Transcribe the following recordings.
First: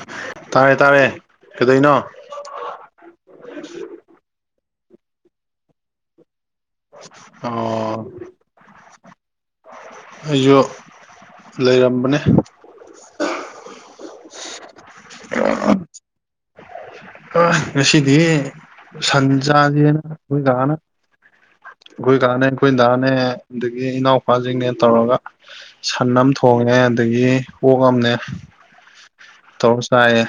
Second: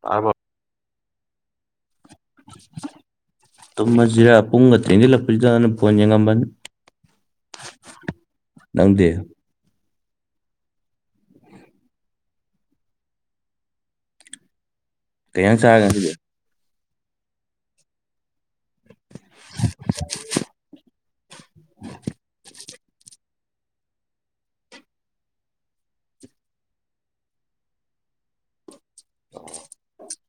ꯇꯕ꯭ꯔꯣ ꯇꯥꯔꯦ ꯇꯥꯔꯦ ꯀꯩꯗꯩꯅꯣ ꯇꯨꯝꯃꯁꯤꯔꯥ ꯄꯨꯡꯒ ꯊꯦꯡꯖꯤꯜꯂꯛꯄꯁꯤꯗꯅ ꯐꯣꯟ ꯌꯦꯡꯉꯝꯕꯅꯤ ꯑꯣ ꯅꯪꯗꯤ ꯑꯩꯁꯨ ꯂꯩꯔꯝꯕꯅꯦ ꯀꯩ ꯖꯥꯡ ꯆꯔꯒꯦ ꯗꯨꯗꯤ ꯑ ꯉꯁꯤꯗꯤ ꯁꯟ ꯖꯥꯥꯁꯦꯅ ꯑꯩꯈꯣꯏ ꯗꯥꯅꯦ ꯑꯩꯈꯣꯏ ꯀꯥꯅꯦ ꯑꯩꯈꯣꯏ ꯗꯥꯅꯦ ꯑꯗꯒꯤ ꯏꯅꯥꯎꯄꯥꯁꯤꯡꯅꯦ ꯇꯧꯔꯒ ꯁꯟ ꯑꯃ ꯊꯣꯡꯉꯦ ꯑꯗꯒꯤ ꯑꯣꯛꯑꯝꯅꯦ ꯇꯧꯔ ꯆꯥꯏꯑꯦ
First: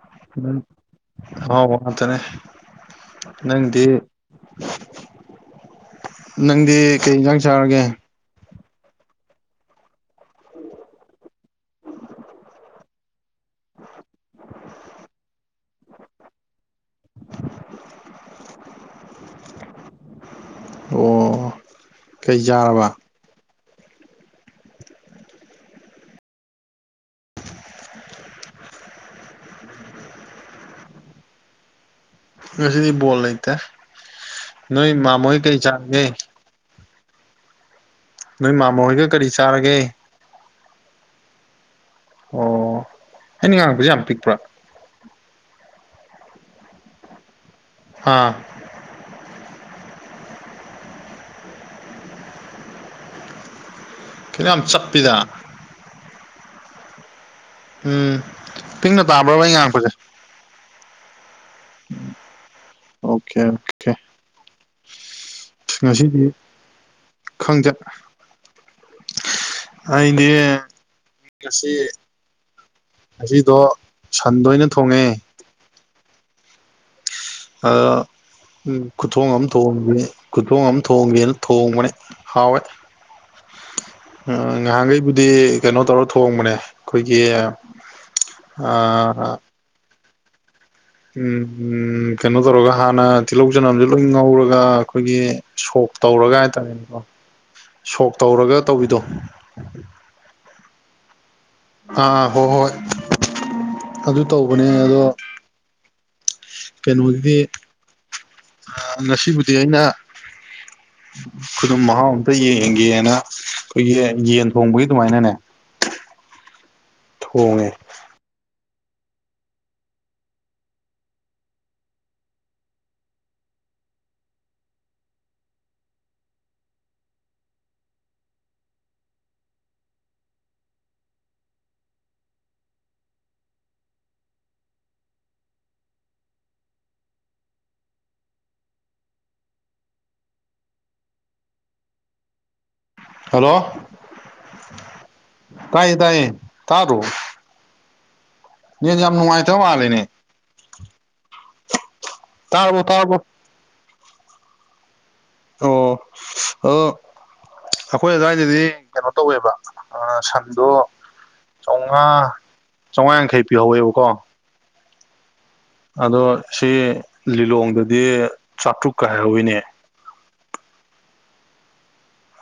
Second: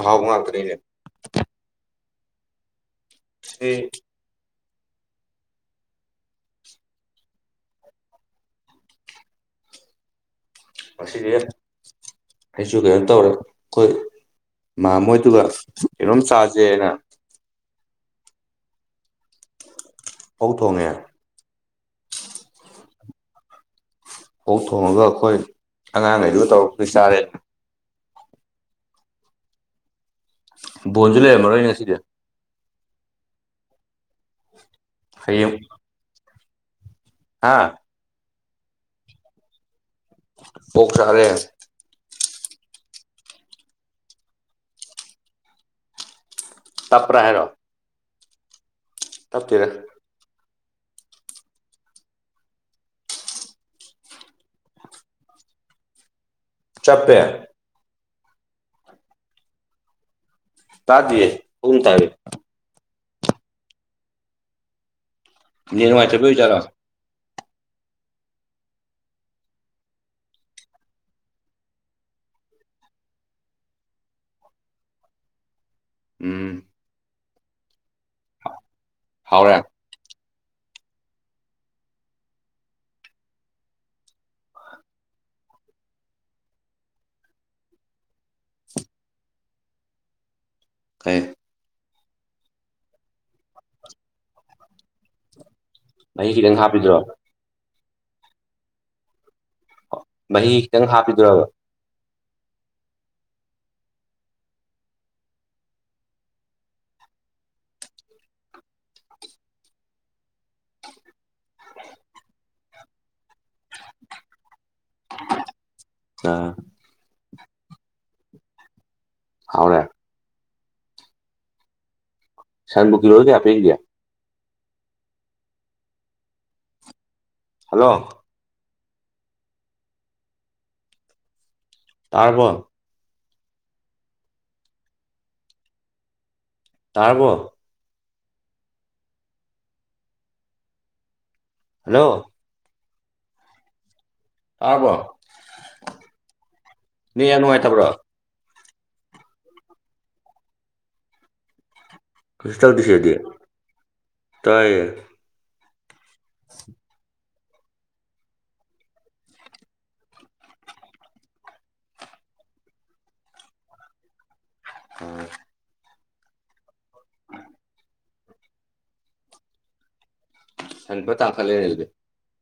ꯑꯍꯥꯎꯕ ꯉꯥꯛꯇꯅꯤꯅꯦ ꯍꯥꯎꯕ ꯉꯥꯇꯅꯦ ꯉꯁꯤꯗꯤ ꯅꯪꯗꯤ ꯅꯪꯗꯤ ꯀꯩ ꯌꯦꯟꯖꯥꯡ ꯆꯥꯔꯒꯦ ꯉꯁꯤꯗꯤ ꯑꯩꯁꯨ ꯀꯩꯅꯣ ꯇꯧꯔꯦ ꯑꯩꯈꯣꯏ ꯃꯥꯝꯃꯍꯣꯢꯗꯨꯒ ꯀꯩꯅꯣꯝ ꯆꯥꯥꯁꯦꯅ ꯑꯣꯛ ꯊꯣꯡꯉꯦ ꯑꯣ ꯀꯩ ꯆꯥꯔꯕ ꯐ ꯊꯣꯡꯉꯒ ꯑꯩꯈꯣꯏ ꯑꯉꯥꯡꯉꯩꯗꯨꯒ ꯇꯧꯔꯛꯈꯣꯢ ꯆꯥꯔꯦ ꯕꯣꯟꯁꯨ ꯂꯩꯔꯝꯃꯔꯣꯏ ꯉꯁꯤꯗꯤ ꯉꯁꯤꯗꯤ ꯕꯣꯜ ꯂꯩꯇꯦ ꯅꯣꯏ ꯃꯥꯃꯣꯍꯣꯏ ꯀꯩ ꯆꯥꯔꯒꯦ ꯍꯥꯥ ꯅꯣꯏ ꯃꯥꯃꯣ ꯍꯣꯏꯒ ꯀꯔꯤ ꯆꯥꯔꯒꯦ ꯄꯣꯛ ꯆꯥꯔꯦ ꯑꯣ ꯑꯩꯅ ꯉꯥꯡꯉꯛꯄꯁꯦ ꯌꯥꯝ ꯄꯤꯛꯄ꯭ꯔꯥ ꯇꯞꯄ꯭ꯔꯥ ꯍꯥꯏꯔꯣ ꯑꯥ ꯇꯞꯇꯦꯗ ꯀꯩꯅꯣ ꯌꯥꯝ ꯆꯠꯄꯤꯗ ꯆꯞꯄꯦ ꯎꯝ ꯄꯤꯡꯅ ꯇꯥꯕ꯭ꯔꯕ ꯑꯩ ꯉꯥꯡꯉꯛꯄꯁꯦ ꯇꯗꯦ ꯎꯟ ꯇꯔꯦ ꯑꯣꯀꯦ ꯑꯣꯀꯦ ꯅꯦꯠ ꯉꯁꯤꯗꯤ ꯅꯨꯡꯉꯥꯏꯇꯕꯩ ꯑꯣꯏꯖꯥꯠꯂꯣ ꯈꯪꯆꯠ ꯑꯩꯗꯤ ꯉꯁꯤ ꯑꯁꯤꯗꯣ ꯁꯟꯗ ꯑꯣꯏꯅ ꯊꯣꯡꯉꯦ ꯎꯝ ꯑ ꯎ ꯈꯨꯊꯣꯡ ꯑꯃ ꯍꯥꯎꯔꯦ ꯊꯣꯡꯈꯤ ꯀꯨꯊꯣꯡ ꯑꯃ ꯊꯣꯡꯒꯦꯅ ꯊꯣꯡꯕꯅꯦ ꯍꯥꯎꯋꯦ ꯉꯍꯥꯟꯈꯩꯕꯨꯗꯤ ꯀꯩꯅꯣ ꯇꯧꯔ ꯊꯣꯡꯕꯅꯦ ꯑꯩꯈꯣꯏꯒꯤ ꯑ ꯀꯩ ꯎꯝ ꯀꯩꯅꯣ ꯇꯧꯔꯒ ꯍꯥꯟꯅ ꯇꯤꯜꯍꯧ ꯆꯅꯝꯁꯦ ꯂꯣꯏ ꯉꯧꯔꯒ ꯑꯩꯈꯣꯏꯒꯤ ꯁꯣꯛ ꯃꯍꯤ ꯇꯧꯔꯒ ꯈꯤꯇꯪ ꯍꯥꯏꯇꯥꯔꯦꯅꯦꯀꯣ ꯍꯥꯞꯄꯤꯗꯨꯔꯣ ꯁꯣꯛ ꯇꯧꯔꯒ ꯇꯧꯕꯤꯗꯣ ꯃꯍꯤ ꯈꯤꯇꯪ ꯍꯥꯞꯄꯤꯗꯨꯔꯕ ꯑꯥ ꯍꯣꯏ ꯍꯣꯏ ꯑꯗꯨ ꯇꯧꯕꯅꯦ ꯑꯗꯣ ꯀꯩꯅꯣꯒꯤꯗꯤ ꯉꯁꯤꯕꯨꯗꯤ ꯑꯩꯅ ꯈꯨꯗꯨꯝ ꯃꯍꯥꯎ ꯑꯝꯇ ꯌꯦꯡꯒꯦꯅ ꯑꯩꯈꯣꯏꯒꯤ ꯌꯦꯟ ꯊꯣꯡꯕꯒꯤ ꯑꯗꯨꯃꯥꯏꯅꯅꯦ ꯑ ꯊꯣꯡꯉꯦ ꯍꯥꯎꯅꯦ ꯁꯥꯟꯕꯨ ꯀꯤꯂ‌ꯣꯗ ꯀꯌꯥ ꯄꯤꯔꯤꯒ‌ꯦ ꯍꯜꯂꯣ ꯇꯥꯔꯕ‌ꯣ ꯇꯥꯔꯕꯣ ꯍꯜꯂꯣ ꯍꯜꯂꯣ ꯇꯥꯔꯕꯣ ꯇꯥꯏꯌ‌ꯦ ꯇꯥꯏꯌ‌ꯦ ꯇꯥꯗ꯭ꯔ‌ꯣ ꯌꯥ ꯅꯨꯡꯉꯥꯏꯇꯕ꯭ꯔꯣ ꯅ ꯌꯥꯝ ꯅꯨꯡꯉꯥꯏꯇꯕ ꯃꯥꯂꯦꯅꯦ ꯀꯩꯁꯨ ꯇꯧꯗꯦ ꯇꯥꯔꯕꯣ ꯁꯤꯗꯗꯤ ꯇꯥꯔꯕꯣ ꯇꯥꯏꯌꯦ ꯑꯣ ꯑꯣ ꯑꯩꯈꯣꯏ ꯑꯗꯨꯋꯥꯏꯗꯗꯤ ꯀꯩꯅꯣ ꯇꯧꯋꯦꯕ ꯁꯟꯗꯣ ꯆꯧꯉꯥ ꯆꯧꯉꯥ ꯌꯥꯡꯈꯩ ꯄꯤꯍꯧꯋꯦꯕꯀꯣ [unintelligible] ꯑꯗꯣ ꯁꯤ ꯂꯤꯂꯣꯡꯗꯗꯤ ꯆꯥꯇ꯭ꯔꯨꯛꯀ ꯍꯥꯏꯍꯧꯋꯤꯅꯦ ꯁꯟ ꯐ ꯇꯥꯡꯈꯠꯂꯦ ꯑꯗꯨꯗꯤ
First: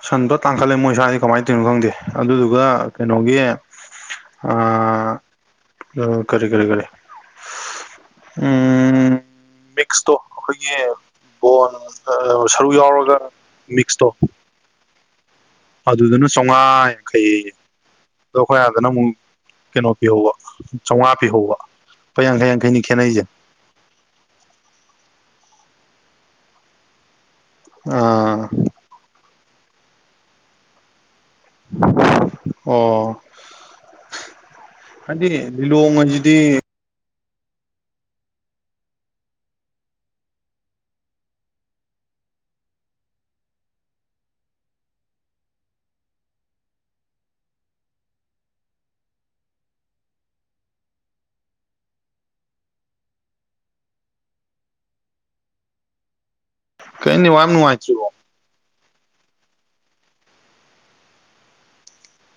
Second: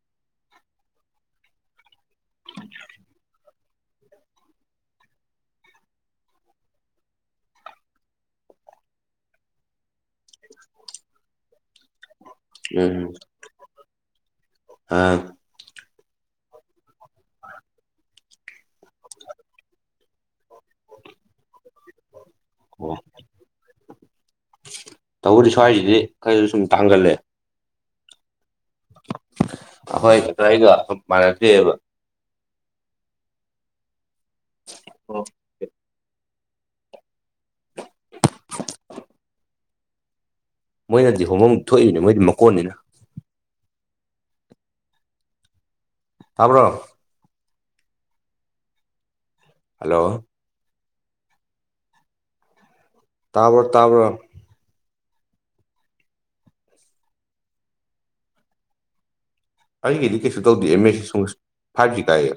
ꯁꯟꯗꯣ ꯇꯥꯡꯈꯠꯂꯦ ꯃꯣꯏ ꯁꯋꯥꯏꯁꯤ ꯀꯃꯥꯏꯅ ꯇꯧꯔꯤꯅꯣ ꯈꯪꯗꯦ ꯑꯗꯨꯗꯨꯒ ꯀꯩꯅꯣꯒꯤ ꯑ ꯎ ꯀꯔꯤ ꯀꯔꯤ ꯀꯔꯤ ꯎꯝ ꯃꯤꯛꯁꯇ‌ꯣ ꯑꯩꯈ‌ꯣꯏꯒꯤ ꯕ‌ꯣꯟ ꯁꯔꯨ ꯎꯝ ꯌꯥꯎꯔꯒ ꯃꯤꯛꯁꯇꯣ ꯑ ꯑꯗꯨꯗꯅ ꯆꯧꯉꯥ ꯌꯥꯡꯈꯩ ꯑꯗꯣ ꯑꯩꯈꯣꯏ ꯑꯗꯅ ꯑꯃꯨꯛ ꯀꯩꯅꯣ ꯄꯤꯍꯧꯕ ꯆꯧꯉꯥ ꯄꯤꯍꯧꯕ ꯂꯨꯄꯥ ꯌꯥꯡꯈꯩ ꯌꯥꯡ ꯈꯩꯅꯤ ꯑꯣ ꯈꯦꯠꯅꯩꯁ‌ꯦ ꯇꯧꯕꯨꯗꯤ ꯁ꯭ꯋꯥꯏꯁꯤꯗꯤ ꯈꯔꯁꯨ ꯁꯨꯝ ꯇꯥꯡꯒꯜꯂꯦ ꯑꯥ ꯑꯩꯈꯣꯏ ꯑꯗ꯭ꯋꯥꯏꯒ ꯃꯥꯟꯅꯗ‌ꯦꯕ ꯑꯣ ꯍꯥꯏꯗꯤ ꯂꯤꯂꯣꯡ ꯍꯥꯏꯖꯤꯗꯤ ꯃꯣꯏꯅꯗꯤ ꯍꯣꯡꯐꯝ ꯊꯣꯛꯏꯅꯦ ꯃꯣꯏꯗꯤ ꯃꯀꯣꯟꯅꯤꯅ ꯇꯥꯕ꯭ꯔ‌ꯣ ꯍꯜꯂꯣ ꯇꯥꯕꯔꯣ ꯇꯥꯕꯔꯣ ꯀꯩꯅꯣ ꯅꯦꯋꯥꯛ ꯅꯨꯡꯉꯥꯏꯇꯔꯤꯕ‌ꯣ ꯑꯩꯒꯤꯗꯤ ꯀꯩꯁꯨ ꯇꯧꯗꯦ ꯑꯦꯝ ꯑꯦꯁ ꯁꯨꯡ ꯐꯥꯏꯚ ꯖꯤ ꯀꯥꯏꯌ‌ꯦ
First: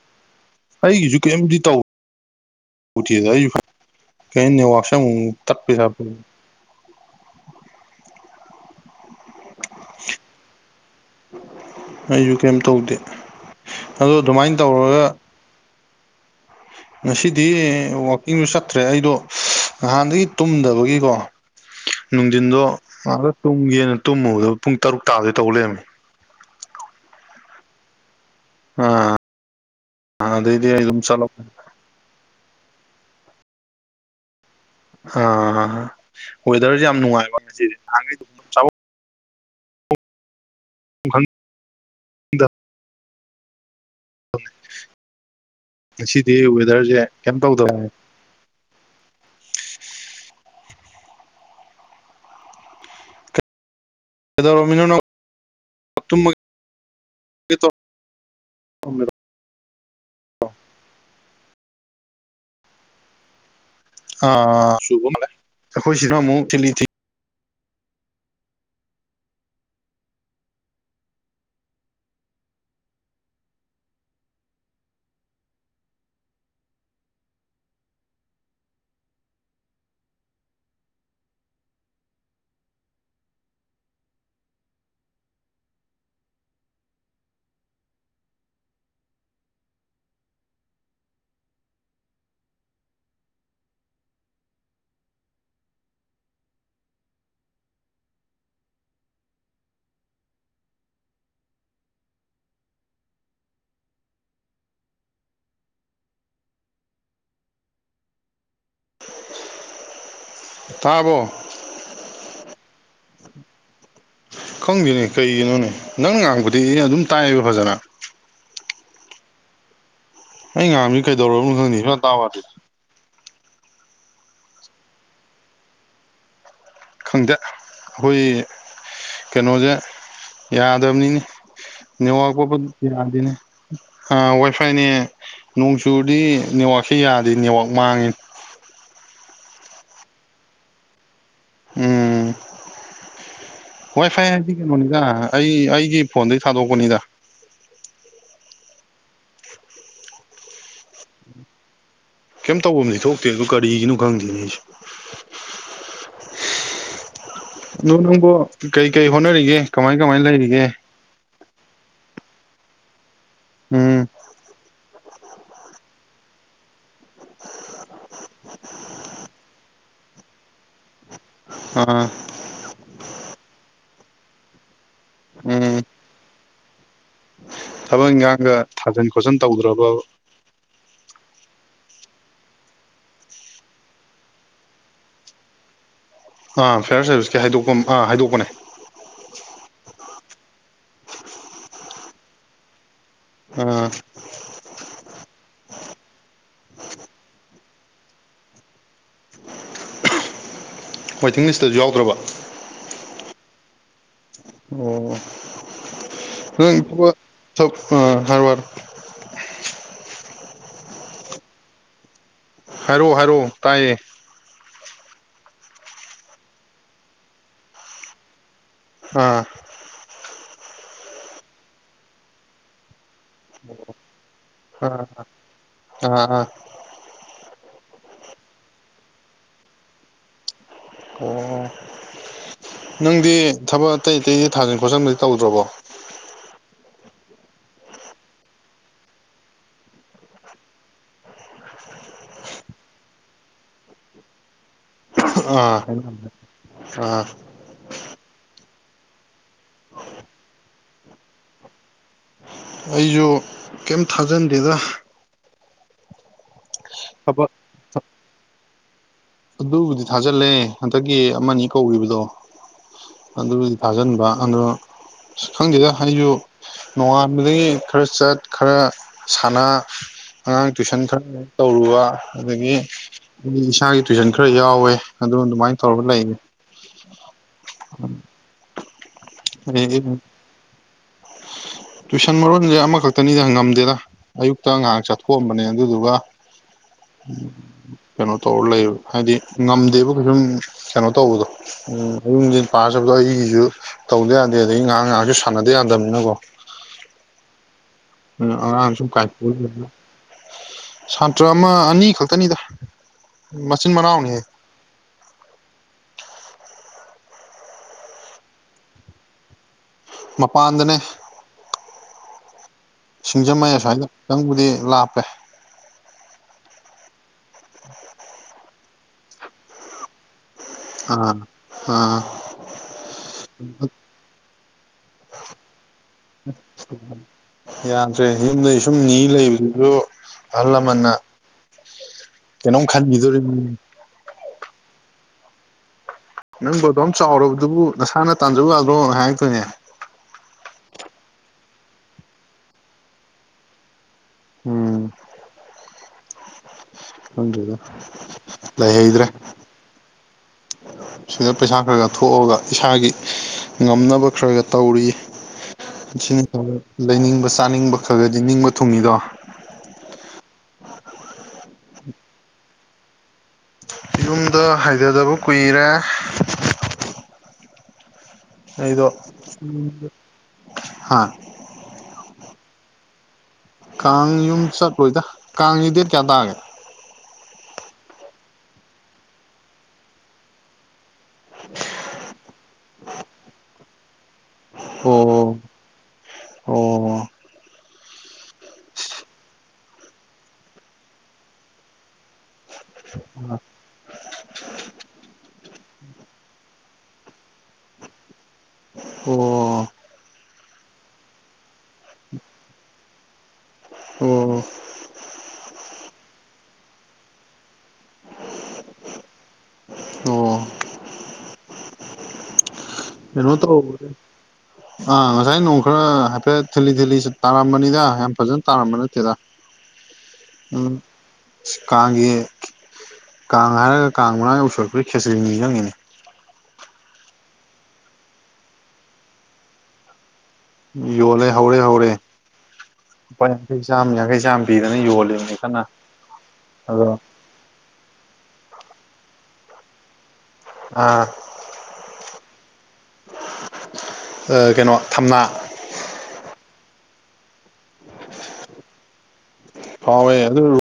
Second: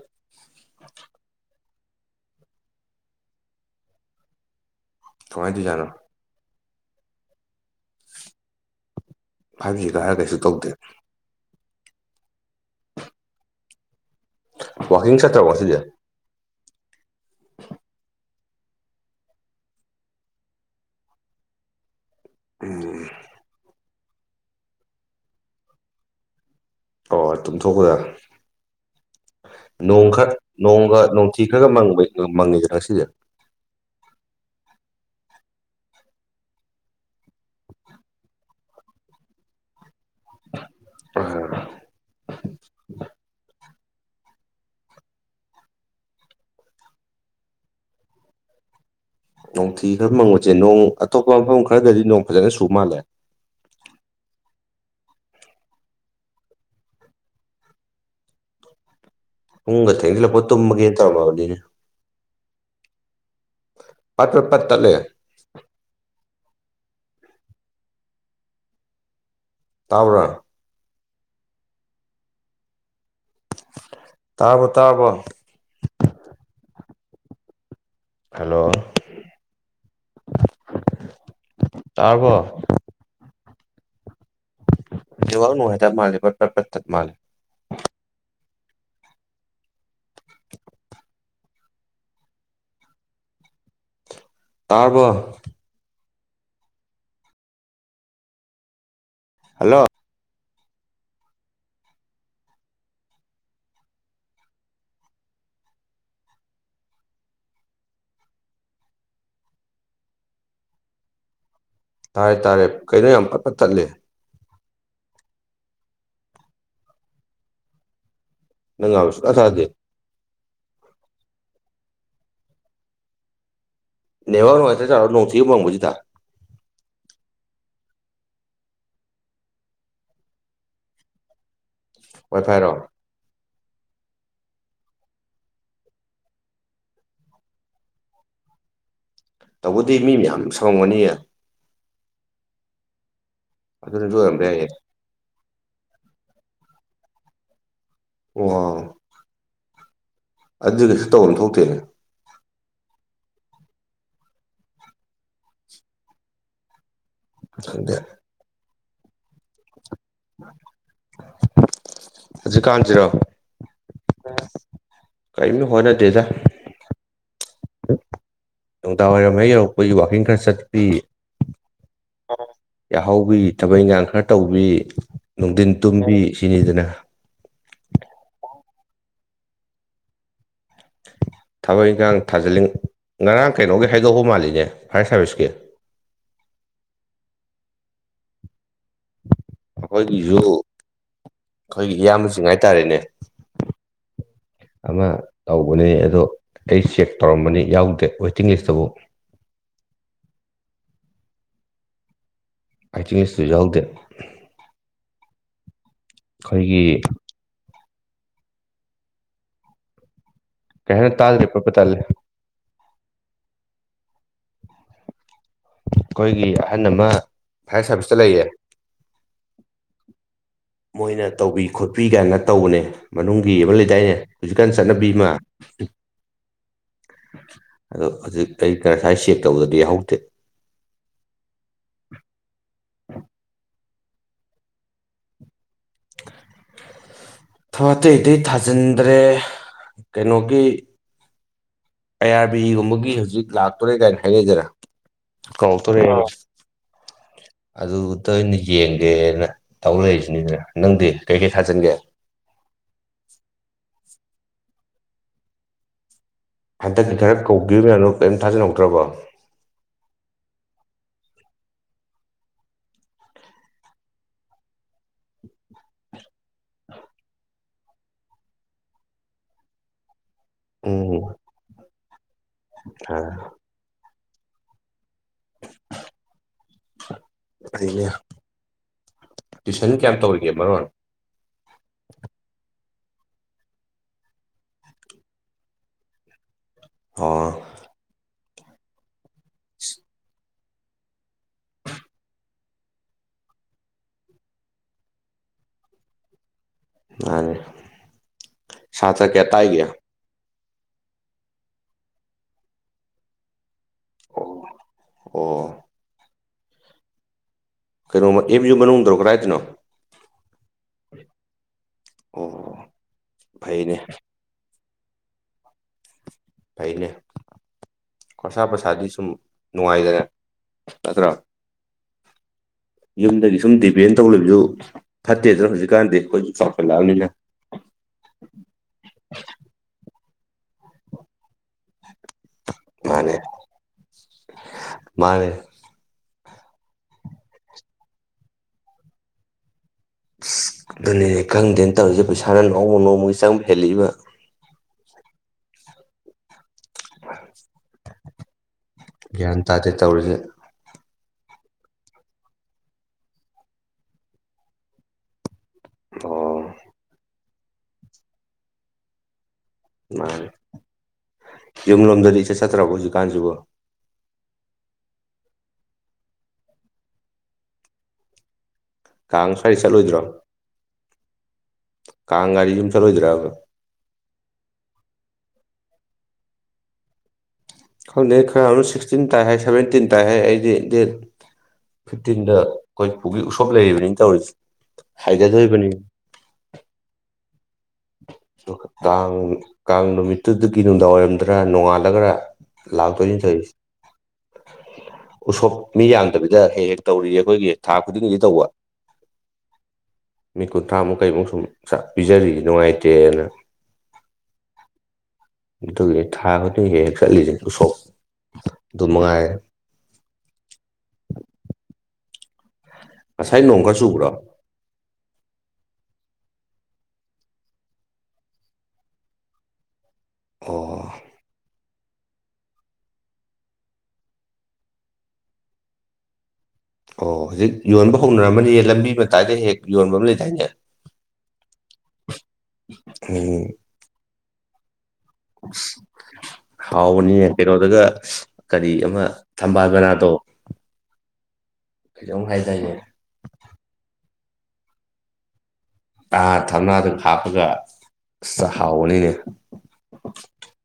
ꯑꯩꯒꯤꯁꯨ ꯀꯩꯝꯗꯤ ꯇꯧ [inaudible] ꯗꯦꯗ ꯑꯩ [unintelligible] ꯀꯩꯅꯣ ꯅꯦꯋꯥꯛꯁꯦ ꯑꯃꯨꯛ ꯑꯃꯨꯛ ꯀꯃꯥꯏꯅ ꯇꯥꯠꯄꯩ ꯇꯧꯔꯤꯖꯥꯠꯅꯣ ꯇꯥꯏꯞ ꯇꯧ ꯐꯥꯏꯚ ꯖꯤ ꯀꯥꯔꯒ ꯀꯩꯁꯨ ꯇꯧꯗꯦ ꯑꯩꯖꯨ ꯀꯩꯝ ꯇꯧꯗꯦ ꯑꯗꯣ ꯑꯗꯨꯃꯥꯏꯅ ꯇꯧꯔꯒ ꯆꯠꯇꯔꯕꯣ ꯉꯥꯁꯤꯗꯤ ꯉꯁꯤꯗꯤ ꯋꯥꯛꯀꯤꯡꯁꯨ ꯆꯠꯇ꯭ꯔꯦ ꯑꯩꯗꯣ ꯅꯍꯥꯟꯗꯒꯤ ꯇꯨꯝꯗꯕꯒꯤꯀꯣ [inaudible] ꯅꯨꯡꯊꯤꯟꯗꯣ ꯎꯝ ꯉꯥꯛꯇꯥ ꯇꯨꯝꯒꯦꯅ ꯇꯨꯝꯃꯨꯕꯗ‌ꯣ ꯄꯨꯡ ꯇꯔꯨꯛ ꯇꯥꯒ‌ꯦ ꯇꯧ ꯂꯩꯔꯝꯃꯦ ꯑꯣ ꯇꯨꯝꯊꯣꯛꯀꯗꯝ ꯑꯥ ꯅꯣꯡ ꯈꯔ ꯑꯗꯩꯗꯤ ꯑꯩ ꯅꯣꯡꯒꯥ ꯑꯗꯨꯝ ꯆꯠꯂ ꯅꯣꯡꯊꯤ ꯈꯔꯒꯥ ꯃꯪꯕ ꯃꯪꯉꯤꯗꯥꯅ ꯉꯥꯁꯤꯗꯤ ꯑꯥ ꯋꯦꯗꯔꯁꯦ ꯌꯥꯝ ꯅꯨꯡꯉꯥꯏꯕ ꯉꯁꯤꯗꯤ ꯅꯍꯥꯟ ꯈꯩ [unintelligible] [unintelligible] ꯉꯁꯤꯗꯤ ꯋꯦꯗꯔꯁꯦ ꯀꯩꯝ ꯇꯧꯗꯩ꯫ ꯅꯣꯡꯊꯤ ꯈꯔ ꯃꯪꯕꯁꯦ ꯅꯣꯡ ꯑꯇꯣꯞꯄ ꯃꯐꯝ ꯈꯔꯗꯗꯤ ꯅꯣꯡ ꯐꯖꯅ ꯆꯨꯕ ꯃꯥꯜꯂꯦ꯫ ꯀꯩꯗꯧꯔꯝꯃꯤꯅꯣ ꯅꯪ [unintelligible] ꯇꯧꯔꯝꯃꯤꯔꯣ ꯄꯨꯡꯒꯥ ꯊꯦꯡꯖꯟꯂꯛꯄꯒꯥ ꯇꯨꯝꯃꯒꯦꯅ ꯇꯧꯔꯝ ꯃꯥꯕꯥꯅꯤꯅꯦ꯫ ꯄꯠ ꯄꯠ ꯄꯠ ꯑꯥ ꯇꯠꯂꯦ ꯆꯨꯕ ꯃꯥꯜꯂꯦ ꯑꯩꯈꯣꯏ ꯁꯤꯗꯅꯥ ꯑꯃꯨꯛ ꯊꯤꯂꯤ ꯊꯤꯂꯤ꯫ ꯇꯥꯕꯥꯔꯣ ꯇꯥꯕꯔꯣ ꯇꯥꯕꯔꯣ ꯍꯜꯂꯣ ꯇꯥꯔꯕꯣ ꯅꯦꯋꯥꯛ ꯅꯨꯉꯥꯏꯇꯥꯕꯥ ꯃꯥꯂꯦ ꯄꯠ ꯄꯠ ꯄꯠ ꯇꯥꯠꯂꯦ꯫ ꯇꯥꯔꯕꯣ ꯍꯜꯂꯣ ꯇꯥꯔꯕꯣ ꯇꯥꯔꯦ ꯇꯥꯔꯦ ꯀꯩꯅꯣ ꯌꯥꯝ ꯄꯠ ꯄꯠ ꯇꯠꯂꯦ꯫ ꯈꯪꯗꯦꯅꯦ ꯀꯩꯒꯤꯅꯣꯅꯦ ꯅꯪꯅ ꯉꯥꯡꯕꯗꯤ ꯑꯩ ꯑꯗꯨꯝ ꯇꯥꯏꯕ ꯐꯖꯅꯥ꯫ ꯅꯪ ꯉꯥꯡꯕ ꯁꯨꯛꯇꯥ ꯇꯥꯗꯦ꯫ ꯑꯩ ꯉꯥꯡꯕꯥꯖꯦ ꯀꯩꯗꯧꯔꯕꯅꯣ ꯈꯪꯗꯦ ꯁꯨꯛꯇꯥ ꯇꯥꯎ ꯌꯥꯗꯦ꯫ ꯅꯦꯋꯥꯛ ꯅꯨꯉꯥꯏꯇ꯭ꯔ ꯖꯥꯠꯂꯣ ꯅꯣꯡꯊꯤꯒ ꯃꯪꯕꯁꯤꯗ ꯈꯪꯗꯦ ꯑꯩꯈꯣꯏ ꯀꯩꯅꯣꯁꯦ ꯌꯥꯗꯕꯅꯤꯅꯦ꯫ ꯅꯦꯋꯥꯛ ꯄꯠ ꯄꯠ ꯋꯥꯏꯐꯥꯏꯔꯣ ꯌꯥꯗꯦꯅꯦ꯫ ꯑꯥ ꯋꯥꯏ ꯐꯥꯏꯅꯦ ꯅꯣꯡ ꯆꯨꯨꯔꯗꯤ ꯅꯦꯠꯋꯥꯛꯁꯦ ꯌꯥꯗꯦ ꯅꯦꯋꯥꯛ ꯃꯥꯡꯉꯦ꯫ ꯇꯧꯕꯗꯤ ꯃꯤ ꯃꯌꯥꯝ ꯁꯥꯝꯃꯝꯒꯅꯤꯌꯦ꯫ ꯎꯝ ꯋꯥꯏ ꯑꯗꯨꯅꯁꯨ ꯐꯥꯏ ꯑꯣꯏꯔꯝꯕ ꯍꯥꯏꯗꯤ ꯌꯥꯏꯌꯦ ꯀꯩꯅꯣꯅꯤꯗ ꯑꯩ ꯑꯩꯒꯤ ꯐꯣꯟꯗꯒꯤ ꯊꯥꯗꯣꯛꯄꯅꯤꯗ꯫ ꯑꯣ ꯑꯗꯨꯗꯤ ꯀꯩꯁꯨ ꯇꯧꯕꯝ ꯊꯣꯛꯇꯦ꯫ ꯀꯩꯝ ꯇꯧꯕꯝꯗꯤ ꯊꯣꯛꯇꯦ ꯑꯗꯨ ꯀꯔꯤꯒꯤꯅꯣ ꯈꯪꯗꯦꯅꯣ ꯑꯩꯁꯨ ꯈꯪꯗꯦ ꯑꯗꯣ ꯅꯪꯕꯨ ꯀꯩ ꯀꯩ ꯍꯣꯠꯅꯔꯤꯒꯦ ꯀꯃꯥꯏ ꯀꯃꯥꯏꯅ ꯂꯩꯔꯤꯒꯦ꯫ ꯍꯧꯖꯤꯛꯀꯥꯟꯁꯤꯔꯣ꯫ ꯎꯝ [inaudible] ꯀꯔꯤꯝꯇꯥ ꯍꯣꯠꯅꯗꯦꯗꯥ ꯅꯨꯡꯗꯥꯡ ꯋꯥꯏꯔꯝ ꯍꯦꯛ ꯌꯧꯔꯛꯄꯩ ꯋꯥꯛꯀꯤꯡ ꯈꯔ ꯆꯠꯄꯤ꯫ ꯑꯥ ꯌꯥꯍꯧꯕꯤ ꯊꯕꯛ ꯏꯪꯈꯥꯡ ꯈꯔ ꯇꯧꯕꯤ ꯅꯨꯡꯊꯤꯟ ꯎꯝ ꯇꯨꯝꯕꯤ ꯁꯤꯅꯤꯗꯅ ꯊꯕꯛ ꯏꯪꯈꯥꯡꯒ ꯊꯥꯖꯟ ꯈꯣꯠꯆꯟ ꯇꯧꯗ꯭ꯔꯕꯥꯕꯥ ꯊꯥꯕꯛ ꯏꯪꯈꯥꯡ ꯊꯥꯖꯜꯂꯤ ꯉꯔꯥꯡ ꯀꯩꯅꯣꯒꯤ ꯍꯥꯏꯗꯣꯛꯄꯥ ꯃꯥꯜꯂꯤꯅꯦ ꯐꯥꯏꯌꯥꯔ ꯁꯥꯔꯚꯤꯁꯀꯤ꯫ ꯑꯥ ꯐꯤꯌꯔ ꯁꯥꯔꯚꯤꯁꯁꯀꯤ ꯍꯥꯏꯗꯣꯛꯄ ꯑꯥ ꯍꯥꯏꯗꯣꯛꯄꯅꯦ꯫ ꯑꯩꯈꯣꯏꯒꯤꯁꯨ ꯑꯩꯈꯣꯏꯒꯤ ꯏꯌꯥꯝꯕꯁꯤꯡ ꯍꯥꯏꯇꯥꯔꯦꯅꯦ꯫ ꯑꯥ ꯑꯃ ꯇꯧꯕꯅꯤ ꯑꯗꯣ ꯑꯩ ꯆꯦꯛ ꯇꯧꯔꯝꯕꯅꯤ ꯌꯥꯎꯗꯦ ꯋꯦꯇꯤꯡ ꯂꯤꯁꯇꯕꯨ꯫ ꯋꯦꯇꯤꯡ ꯂꯤꯁꯇꯁꯨ ꯌꯥꯎꯗ꯭ꯔꯕ꯫ ꯑꯥꯏꯊꯤꯡ ꯏꯁꯇꯨ ꯌꯥꯎꯗꯦ꯫ ꯑꯣ ꯑꯩꯈꯣꯏꯒꯤ ꯎ ꯊ ꯁ ꯑ ꯍꯔꯋꯥꯔ ꯀꯩ ꯍꯥꯏꯅ ꯇꯥꯗ꯭ꯔꯦ ꯄꯣꯠꯄ ꯇꯜꯂꯦ꯫ ꯍꯥꯏꯔꯛꯑꯣ ꯍꯥꯏꯔꯛꯑꯣ ꯇꯥꯏꯌꯦ꯫ ꯑꯩꯈꯣꯏꯒꯤ ꯑꯍꯟ ꯑꯃ ꯐꯥꯏꯔ ꯁꯥꯔꯚꯤꯁꯇ ꯂꯩꯌꯦ꯫ ꯑ ꯃꯣꯏꯅ ꯇꯧꯕꯤ ꯈꯣꯠꯄꯤ ꯀꯥꯏꯅ ꯇꯧꯕꯅꯦ ꯃꯅꯨꯡꯒꯤ ꯑꯃ ꯂꯩꯗꯥꯏꯅꯦ꯫ ꯍꯧꯖꯤꯛꯀꯥꯟ ꯑꯥ ꯆꯠꯅꯕꯤ ꯑꯃ ꯑꯥ ꯑꯥ ꯑꯗꯣ ꯍꯧꯖꯤꯛ ꯑꯩ ꯀꯔ ꯁ꯭ꯋꯥꯏ ꯆꯦꯛ ꯇꯧꯕꯗꯗꯤ ꯌꯥꯍꯧꯗꯦ ꯑꯣ ꯅꯪꯗꯤ ꯊꯕꯛ ꯑꯇꯩ ꯑꯇꯩꯗꯤ ꯊꯥꯖꯤꯟ ꯈꯣꯠꯆꯤꯟꯕꯗꯤ ꯇꯧꯗ꯭ꯔꯣꯕꯣ ꯊ ꯑꯇꯩ ꯑꯇꯩ ꯊꯥꯖꯤꯟꯗ꯭ꯔꯦ ꯀꯩꯅꯣꯒꯤ ꯑꯥꯏ ꯑꯥꯔ ꯕꯤ ꯏꯒꯨꯝꯕꯒꯤ ꯍꯧꯖꯤꯛ ꯂꯥꯛꯇꯣꯔꯦ ꯀꯥꯏꯅ ꯍꯥꯏꯅꯩꯗꯅ ꯀꯜ ꯑꯥ ꯇꯔ ꯑꯥ [inaudible] ꯑꯗꯨꯇ ꯑꯩꯅ ꯌꯦꯡꯒꯦꯅ ꯇꯧꯔꯛꯏꯁꯤꯅꯦꯅꯦ ꯅꯪꯗꯤ ꯀꯩꯀꯩ ꯊꯥꯖꯤꯟꯒꯦ ꯑꯩꯁꯨ ꯀꯩꯝ ꯊꯥꯖꯟꯗꯦꯗ ꯍꯟꯗꯛꯀꯤ ꯈꯔ ꯊꯕꯛ ꯀꯧꯗꯔꯤꯕꯥꯅꯣ ꯀꯔꯤꯝ ꯊꯥꯖꯟꯍꯧꯗ꯭ꯔꯕꯣ ꯑꯗꯨꯕꯨꯗꯤ ꯊꯥꯖꯜꯂꯦ ꯍꯟꯗꯛꯀꯤ ꯑꯃꯅꯤ ꯀꯧꯈꯤꯕꯗꯣ ꯑꯗꯨꯕꯨꯗꯤ ꯊꯥꯖꯤꯟꯕ ꯑꯗꯣ ꯈꯪꯗꯦꯗ ꯑꯩꯁꯨ ꯅꯣꯡꯉꯥꯟꯕꯗꯒꯤ ꯈꯔ ꯆꯠ ꯈꯔ ꯁꯥꯟꯅ ꯑꯉꯥꯡ ꯇꯨꯏꯁꯟ ꯎꯝ ꯈꯔ ꯇꯧꯔꯨꯕ ꯑꯗꯒꯤ ꯇꯨꯋꯏꯁꯟ ꯈꯔ ꯌꯥꯎꯋꯦ ꯑꯗꯨꯝ ꯑꯗꯨꯃꯥꯏꯅ ꯇꯧꯔꯒ ꯂꯩꯌꯦ ꯑꯗꯒꯤꯅꯦ ꯇꯨꯏꯁꯟ ꯑꯩ ꯀꯌꯥꯝ ꯇꯧꯔꯤꯒꯦ ꯃꯔꯣꯟ ꯇꯨꯏꯁꯟ ꯃꯔꯣꯟꯁꯦ ꯑꯃꯈꯛꯇꯅꯤꯗ ꯉꯝꯗꯦꯗ ꯑꯌꯨꯛꯇ ꯉꯥꯏꯍꯥꯛ ꯆꯠꯊꯣꯛꯑꯝꯕꯅꯦ ꯑꯗꯨꯗꯨꯒ ꯑꯣ ꯀꯩꯅꯣ ꯇꯧꯔ ꯂꯩꯕ ꯍꯥꯏꯗꯤ ꯉꯝꯗꯦꯕ ꯀꯩꯁꯨꯝ ꯀꯩꯅꯣ ꯇꯧꯕꯗꯣ ꯎꯝ ꯌꯨꯝ ꯌꯦ ꯄꯥꯖꯕꯗꯣ ꯑꯩꯒꯤꯁꯨ ꯇꯧꯗ ꯌꯥꯗꯦ ꯑꯗꯒꯤ ꯉꯥꯏꯍꯥꯛ ꯉꯥꯏꯍꯥꯛꯁꯨ ꯁꯥꯟꯅꯗ ꯌꯥꯗꯕꯅꯤꯅꯀꯣ ꯃꯥꯅꯦ ꯎꯝ ꯑꯥꯡ ꯁꯨꯝ ꯁꯥꯇ꯭ꯔ ꯀꯥꯏ ꯀꯌꯥ ꯇꯥꯛꯏꯒꯦ ꯁꯥꯟꯇ꯭ꯔ ꯑꯃ ꯑꯅꯤ ꯈꯛꯇꯅꯤꯗ ꯃꯆꯤꯟ ꯃꯅꯥꯎꯅꯤ ꯑꯣ ꯀꯩꯅꯣꯝꯃ ꯑꯦꯞꯁꯨꯨ ꯃꯅꯨꯡꯗꯧꯛ ꯀꯗꯥꯏꯗꯅꯣ ꯃꯄꯥꯟꯗꯅꯦ ꯑꯣ ꯁꯤꯡꯖꯃꯩ ꯐꯩꯅꯦ ꯑꯁ꯭ꯋꯥꯏꯗ ꯈꯤꯇꯪꯕꯨꯗꯤ ꯂꯥꯞꯄꯦ ꯐꯩꯅꯦ ꯈꯣꯔꯁꯥ ꯄꯩꯁꯥꯗꯤ ꯁꯨꯝ ꯅꯨꯡꯉꯥꯏꯗꯅ ꯅꯠꯇ꯭ꯔꯥ ꯑꯥ ꯑ ꯌꯨꯝꯗꯒꯤ ꯁꯨꯝ ꯗꯤꯄꯦꯟ ꯇꯧ ꯂꯩꯕꯁꯨ ꯐꯠꯇꯦꯗꯅ ꯍꯧꯖꯤꯛꯀꯥꯟꯗꯤ ꯑꯩꯈꯣꯏꯁꯨ ꯆꯥꯎꯈꯠꯂꯛꯑꯕꯅꯤꯅ ꯌꯥꯗ꯭ꯔꯦ ꯌꯨꯝꯗꯩ ꯁꯨꯝ ꯅꯤ ꯂꯩꯕꯗꯨꯁꯨ ꯑꯍꯜ ꯂꯃꯟꯅ ꯍ [unintelligible] ꯀꯩꯅꯣꯝ ꯈꯟꯈꯤꯗꯣꯔꯤꯕꯅꯤ ꯃꯥꯅꯦ ꯅꯪꯕꯨꯣꯗꯣꯝ ꯆꯥꯎꯔꯕꯗꯨꯕꯨ ꯅꯁꯥꯅ ꯇꯥꯟꯖꯕ ꯌꯥꯗ꯭ꯔꯣ ꯍꯥꯏꯔꯛꯇꯣꯏꯅꯦ ꯑ ꯑꯗꯨꯅꯦ ꯈꯪꯗꯦꯅ ꯇꯧꯔꯤꯁꯦ ꯄꯩꯁꯥꯅ ꯅꯣꯡꯃ ꯅꯣꯡꯃꯒꯤ ꯆꯪꯕ ꯍꯦꯂꯛꯏꯕ ꯎꯝ ꯈꯪꯗꯦꯗ ꯂꯩꯍꯩꯗ꯭ꯔꯦ ꯒ꯭ꯌꯥꯟ ꯇꯥꯗꯦ ꯇꯧꯔꯤꯁꯦ ꯁꯤꯗ ꯄꯩꯁꯥ ꯈꯔꯒ ꯊꯣꯛꯑꯒ ꯏꯁꯥꯒꯤ ꯉꯝꯅꯕ ꯈꯔꯒ ꯇꯧꯔꯤ ꯁꯤꯅꯤ ꯈ ꯑꯣ ꯂꯩꯅꯤꯡꯕ ꯆꯥꯅꯤꯡꯕ ꯈꯔꯒꯗꯤ ꯅꯤꯡꯕ ꯊꯨꯡꯉꯗꯣ ꯃꯥꯅꯦ ꯌꯨꯝ ꯂꯣꯝꯗꯗꯤ ꯏꯆꯠ ꯆꯠꯇ꯭ꯔꯕ ꯍꯧꯖꯤꯛꯀꯥꯟꯁꯤꯕꯨ ꯌꯨꯝꯗ ꯍꯩꯊꯗꯕ ꯀꯨꯏꯔꯦ ꯑꯩꯗꯣ ꯀꯥꯡ ꯁ꯭ꯋꯥꯏꯗ ꯆꯠꯂꯣꯏꯗ꯭ꯔꯣ ꯍꯥ ꯀꯥꯡꯒꯥꯖꯤ ꯌꯨꯝ ꯆꯠꯂꯣꯏꯗ꯭ꯔꯥꯕ ꯀꯥꯡ ꯌꯨꯝ ꯆꯠꯂꯣꯏꯗ ꯀꯥꯡꯁꯤ ꯗꯦꯠ ꯀꯌꯥ ꯇꯥꯒꯦ ꯈꯪꯅ ꯈꯔ ꯑꯃꯨꯛ ꯁꯤꯛꯁꯇꯤꯟ ꯇꯥꯏ ꯍꯥꯏ ꯁꯚꯦꯟꯇꯤꯟ ꯇꯥꯏ ꯍꯥꯏ ꯑꯩꯗꯤ ꯗꯦꯠ ꯐꯤꯐꯇꯤꯟꯗ ꯑꯩꯈꯣꯏ ꯄꯨꯒꯤ ꯎꯁꯣꯞ ꯂꯩꯔꯤꯕꯅꯤꯅ ꯇꯧꯔꯤꯁꯤ ꯑꯣ ꯍꯥꯏꯗꯗꯣꯔꯤꯕꯅꯤ ꯑꯣ ꯀꯥꯡ ꯀꯥꯡ ꯅꯨꯃꯤꯠꯇꯨꯒꯤ ꯅꯨꯡꯗꯥꯡ ꯋꯥꯏꯔꯝꯗ꯭ꯔꯥ ꯅꯣꯡꯉꯥꯜꯂꯒ꯭ꯔ ꯂꯥꯛꯇꯣꯏꯅꯤ ꯇꯧꯔꯤꯁꯦ ꯎꯁꯣꯞ ꯃꯤ ꯌꯥꯡꯗꯕꯤꯗ ꯍꯦꯛ ꯍꯦꯛ ꯇꯧꯔꯤꯌꯦ ꯑꯩꯈꯣꯏꯒꯤ ꯊꯥ ꯈꯨꯗꯤꯡꯒꯤ ꯇꯧꯕ ꯑꯣ ꯃꯤ ꯀꯨꯟꯊ꯭ꯔꯥꯃꯨꯛ ꯀꯩꯃꯨꯛ ꯁꯨꯝ ꯄꯤꯖꯔꯤꯌꯦ ꯅꯨꯡꯉꯥꯏꯇꯅ ꯎꯝ ꯑꯗꯨꯒꯤ ꯊꯥ ꯈꯨꯗꯤꯡ ꯍꯦꯛ ꯍꯦꯛ ꯆꯠꯂꯤꯁꯦ ꯎꯁꯣꯛ ꯑꯗꯨ ꯃꯉꯥꯏꯔꯦ ꯑꯣ ꯐꯅꯣ ꯉꯁꯥꯏ ꯇ ꯅꯣꯡ ꯈꯔ ꯆꯨꯕ꯭ꯔꯣ ꯑꯥ ꯉꯁꯥꯏ ꯅꯣꯡ ꯈꯔ ꯍꯥꯏꯐꯦꯠ ꯊꯤꯂꯤ ꯊꯤꯂꯤ ꯇꯥꯔꯝꯕꯅꯤꯗ ꯌꯥꯝ ꯐꯖꯅ ꯇꯥꯔꯝꯕ ꯅꯠꯇꯦꯗ ꯑꯣ ꯎꯝ ꯀꯥꯡꯁꯤ ꯀꯥꯡ ꯍꯥꯏꯔꯒ ꯀꯥꯡ ꯃꯥꯡ ꯎꯁꯣꯔꯛꯄꯒꯤ ꯈꯦꯇ꯭ꯔꯤꯅꯤ ꯆꯪꯉꯅꯤ ꯑꯣ ꯍꯧꯖꯤꯛ ꯌꯣꯟꯕ ꯍꯧꯅꯔꯝꯕꯅꯤꯌꯦ ꯂꯝꯕꯤ ꯃꯇꯥꯏꯗ ꯍꯦꯛ ꯌꯣꯟꯕ ꯑꯃ ꯂꯩꯗꯥꯏꯅꯦ ꯌꯣꯜꯂꯦ ꯍꯧꯔꯦ ꯍꯧꯔꯦ ꯂꯨꯄꯥ ꯎꯝ ꯌꯥꯡꯈꯩ ꯆꯥꯃ ꯌꯥꯡꯈꯩ ꯆꯥꯝꯃ ꯄꯤꯗꯅ ꯌꯣꯜꯂꯦꯕ ꯈꯕꯅꯤ ꯀꯩꯅꯣꯗꯒ ꯀꯔꯤ ꯑꯃ ꯊꯝꯕꯥꯜꯒꯅꯥꯗꯣ ꯑꯥ ꯀꯩꯗꯧꯝ ꯍꯥꯏꯇꯥꯒꯦꯗ ꯀꯩꯅꯣ ꯊꯝꯅꯥ ꯑ ꯊꯝꯅꯥꯗ ꯍꯥꯞꯄꯒ ꯍꯥꯎꯕꯅꯤꯅꯦ ꯍꯥꯎꯋꯦ ꯑꯗꯨ